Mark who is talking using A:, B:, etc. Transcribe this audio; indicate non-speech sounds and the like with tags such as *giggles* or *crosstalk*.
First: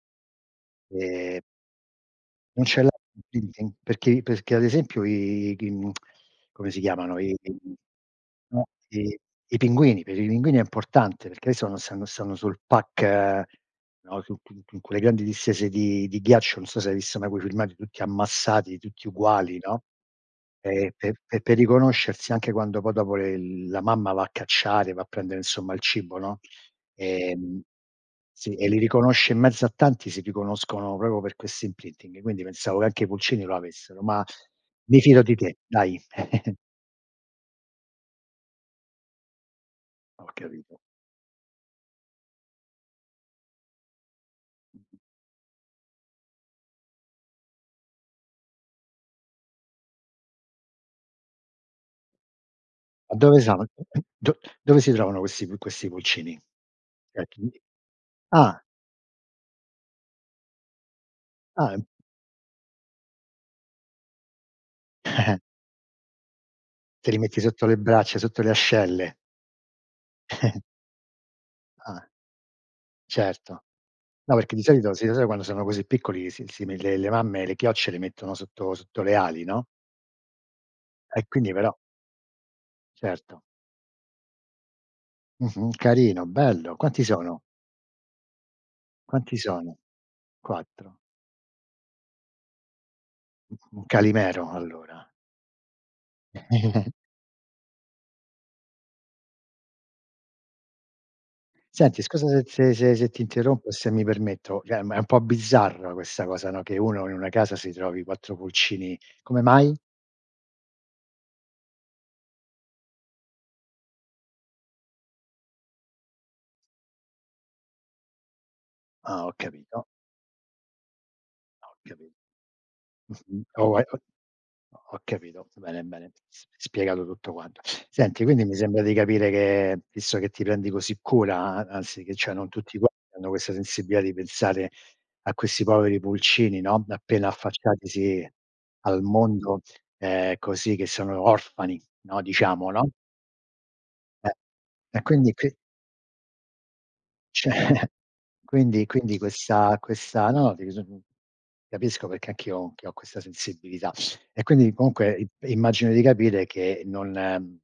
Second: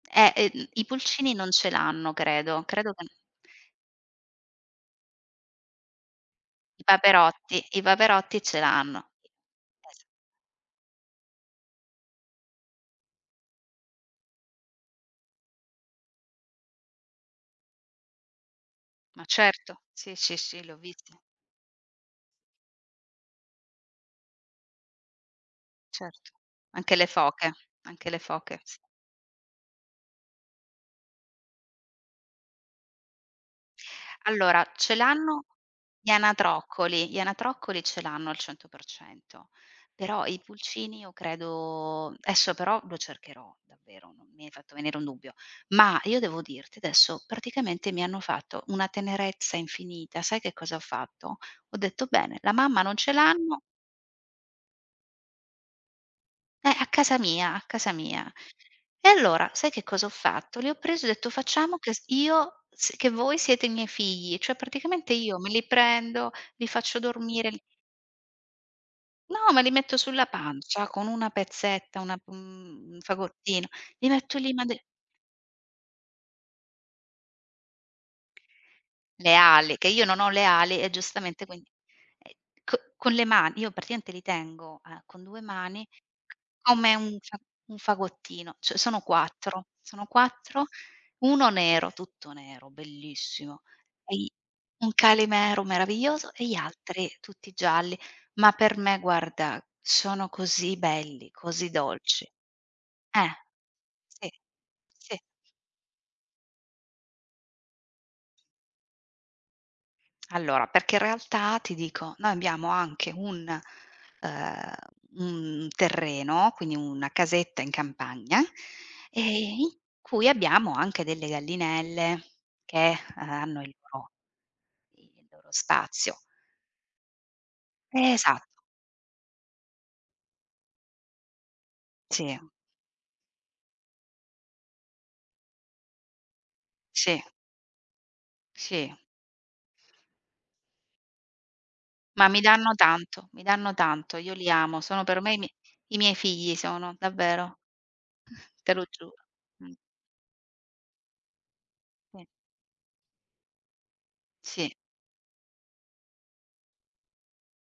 A: Eh, ehm, i pulcini
B: E
A: non ce l'hanno credo.
B: Non c'è l'hanno
A: Credo che n
B: l'imprinting? Perché perché ad esempio i g mhmm, *smacks lips* come si
A: I
B: chiamano i i
A: paperotti,
B: i
A: i paperotti ce
B: no
A: l'hanno.
B: i i
A: E s
B: pinguini. Per i pinguini è importante, perché hai visto quando stanno stanno sul pack, no, su su quelle grandi distese di di ghiaccio, non so se hai visto mai quei filmati tutti ammassati, tutti
A: Ma
B: uguali,
A: certo.
B: no.
A: Sì, sì, sì l'ho
B: E
A: visti.
B: pe pe per riconoscersi anche quando poi dopo le la mamma va a cacciare, va a prendere insomma il cibo,
A: Certo.
B: no,
A: Anche le foche.
B: ehm
A: Anche le
B: sì
A: foche.
B: e
A: S
B: li riconosce in mezzo a tanti, si riconoscono proprio per questo imprinting. Quindi pensavo che anche i pulcini lo avessero, ma
A: Allora ce
B: mi fido di
A: l'hanno
B: te, dai.
A: gli
B: *chuckles*
A: anatroccoli. Gli anatroccoli ce l'hanno al 100%; però
B: Ho
A: i
B: capito.
A: pulcini io credo esso però lo cercherò davvero, n mi hai fatto venire un dubbio. Ma io devo dirti adesso praticamente mi hanno fatto una tenerezza infinita, sai che cosa ho fatto: ho detto: "Bene, la mamma non ce
B: Dove
A: l'hanno"
B: sono, *clears throat* do dove si trovano questi pu questi pulcini?
A: Beh, a casa
B: E
A: mia
B: quindi
A: a casa mia.
B: ah.
A: E allora sai che cosa ho fatto: li ho presi e ho detto: "Facciamo
B: Ahn.
A: che s io s che voi siete i miei figli;" cioè praticamente io
B: *giggles*
A: me li prendo, li faccio
B: Te li metti
A: dormire, l
B: sotto le braccia, sotto le ascelle.
A: No, me li metto sulla
B: *giggles*
A: pancia con una pezzetta,
B: Ah.
A: una mhmm, un
B: Certo.
A: fagottino, li
B: No,
A: metto lì,
B: perché di
A: ma de
B: solito sì lo so quando sono così piccoli, si si le le mamme, le chiocce le mettono sotto sotto le
A: Le
B: ali, no?
A: ali, che io non ho le ali e
B: E
A: giustamente
B: quindi
A: quindi
B: però
A: ehm, co con le
B: Certo.
A: ma io praticamente li tengo, uhm, con 2
B: Mh-mh,
A: mani c
B: carino, bello.
A: come
B: Quanti
A: un fa
B: sono?
A: un fagottino. Cioè sono
B: Quanti
A: 4
B: sono?
A: sono 4:
B: 4
A: 1 nero, tutto nero,
B: Un
A: bellissimo
B: un
A: *unintelligible*
B: calimero
A: un
B: allora.
A: calimero meraviglioso e gli
B: *chuckles*
A: altri tutti gialli. Ma per me guarda, sono così belli, così
B: Senti, scusa
A: dolci.
B: se se se ti
A: Eh.
B: interrompo, e se mi
A: Sì.
B: permetto, cioè ma è un
A: Sì.
B: po' bizzarra questa cosa, no, che uno in una casa si trovi 4 pulcini. Come mai?
A: Allora perché in realtà ti dico, noi abbiamo anche un ehm, un terreno, quindi una casetta in campagna,
B: Ah
A: ehm,
B: ho
A: in
B: capito.
A: cui abbiamo anche delle
B: Ho capi
A: gallinelle che
B: Mh-mh.
A: ha hanno il
B: Oh eco
A: loro
B: ho
A: il
B: capito,
A: loro
B: bene, bene.
A: spazio.
B: S spiegato tutto quanto. Senti
A: Esa
B: quindi mi sembra di capire che, visto che ti prendi così cura, a anzi che cioè
A: Sì.
B: non tutti *unintelligible* hanno questa sensibilità di pensare a questi poveri pulcini, no,
A: Sì.
B: appena affacciatisi
A: Sì.
B: al mondo, ehm, così che sono orfani, no,
A: Ma mi
B: diciamo,
A: danno
B: no?
A: tanto, mi danno tanto.
B: E
A: Io li amo,
B: e
A: sono per
B: quindi
A: me i mie
B: qui
A: i miei figli sono, davvero.
B: Cioè
A: Te lo
B: quindi
A: giuro,
B: quindi
A: mh.
B: questa questa no dis capisco
A: Sì.
B: perché anch'io ho che ho questa sensibilità e
A: Sì.
B: quindi comunque i immagino di capire che non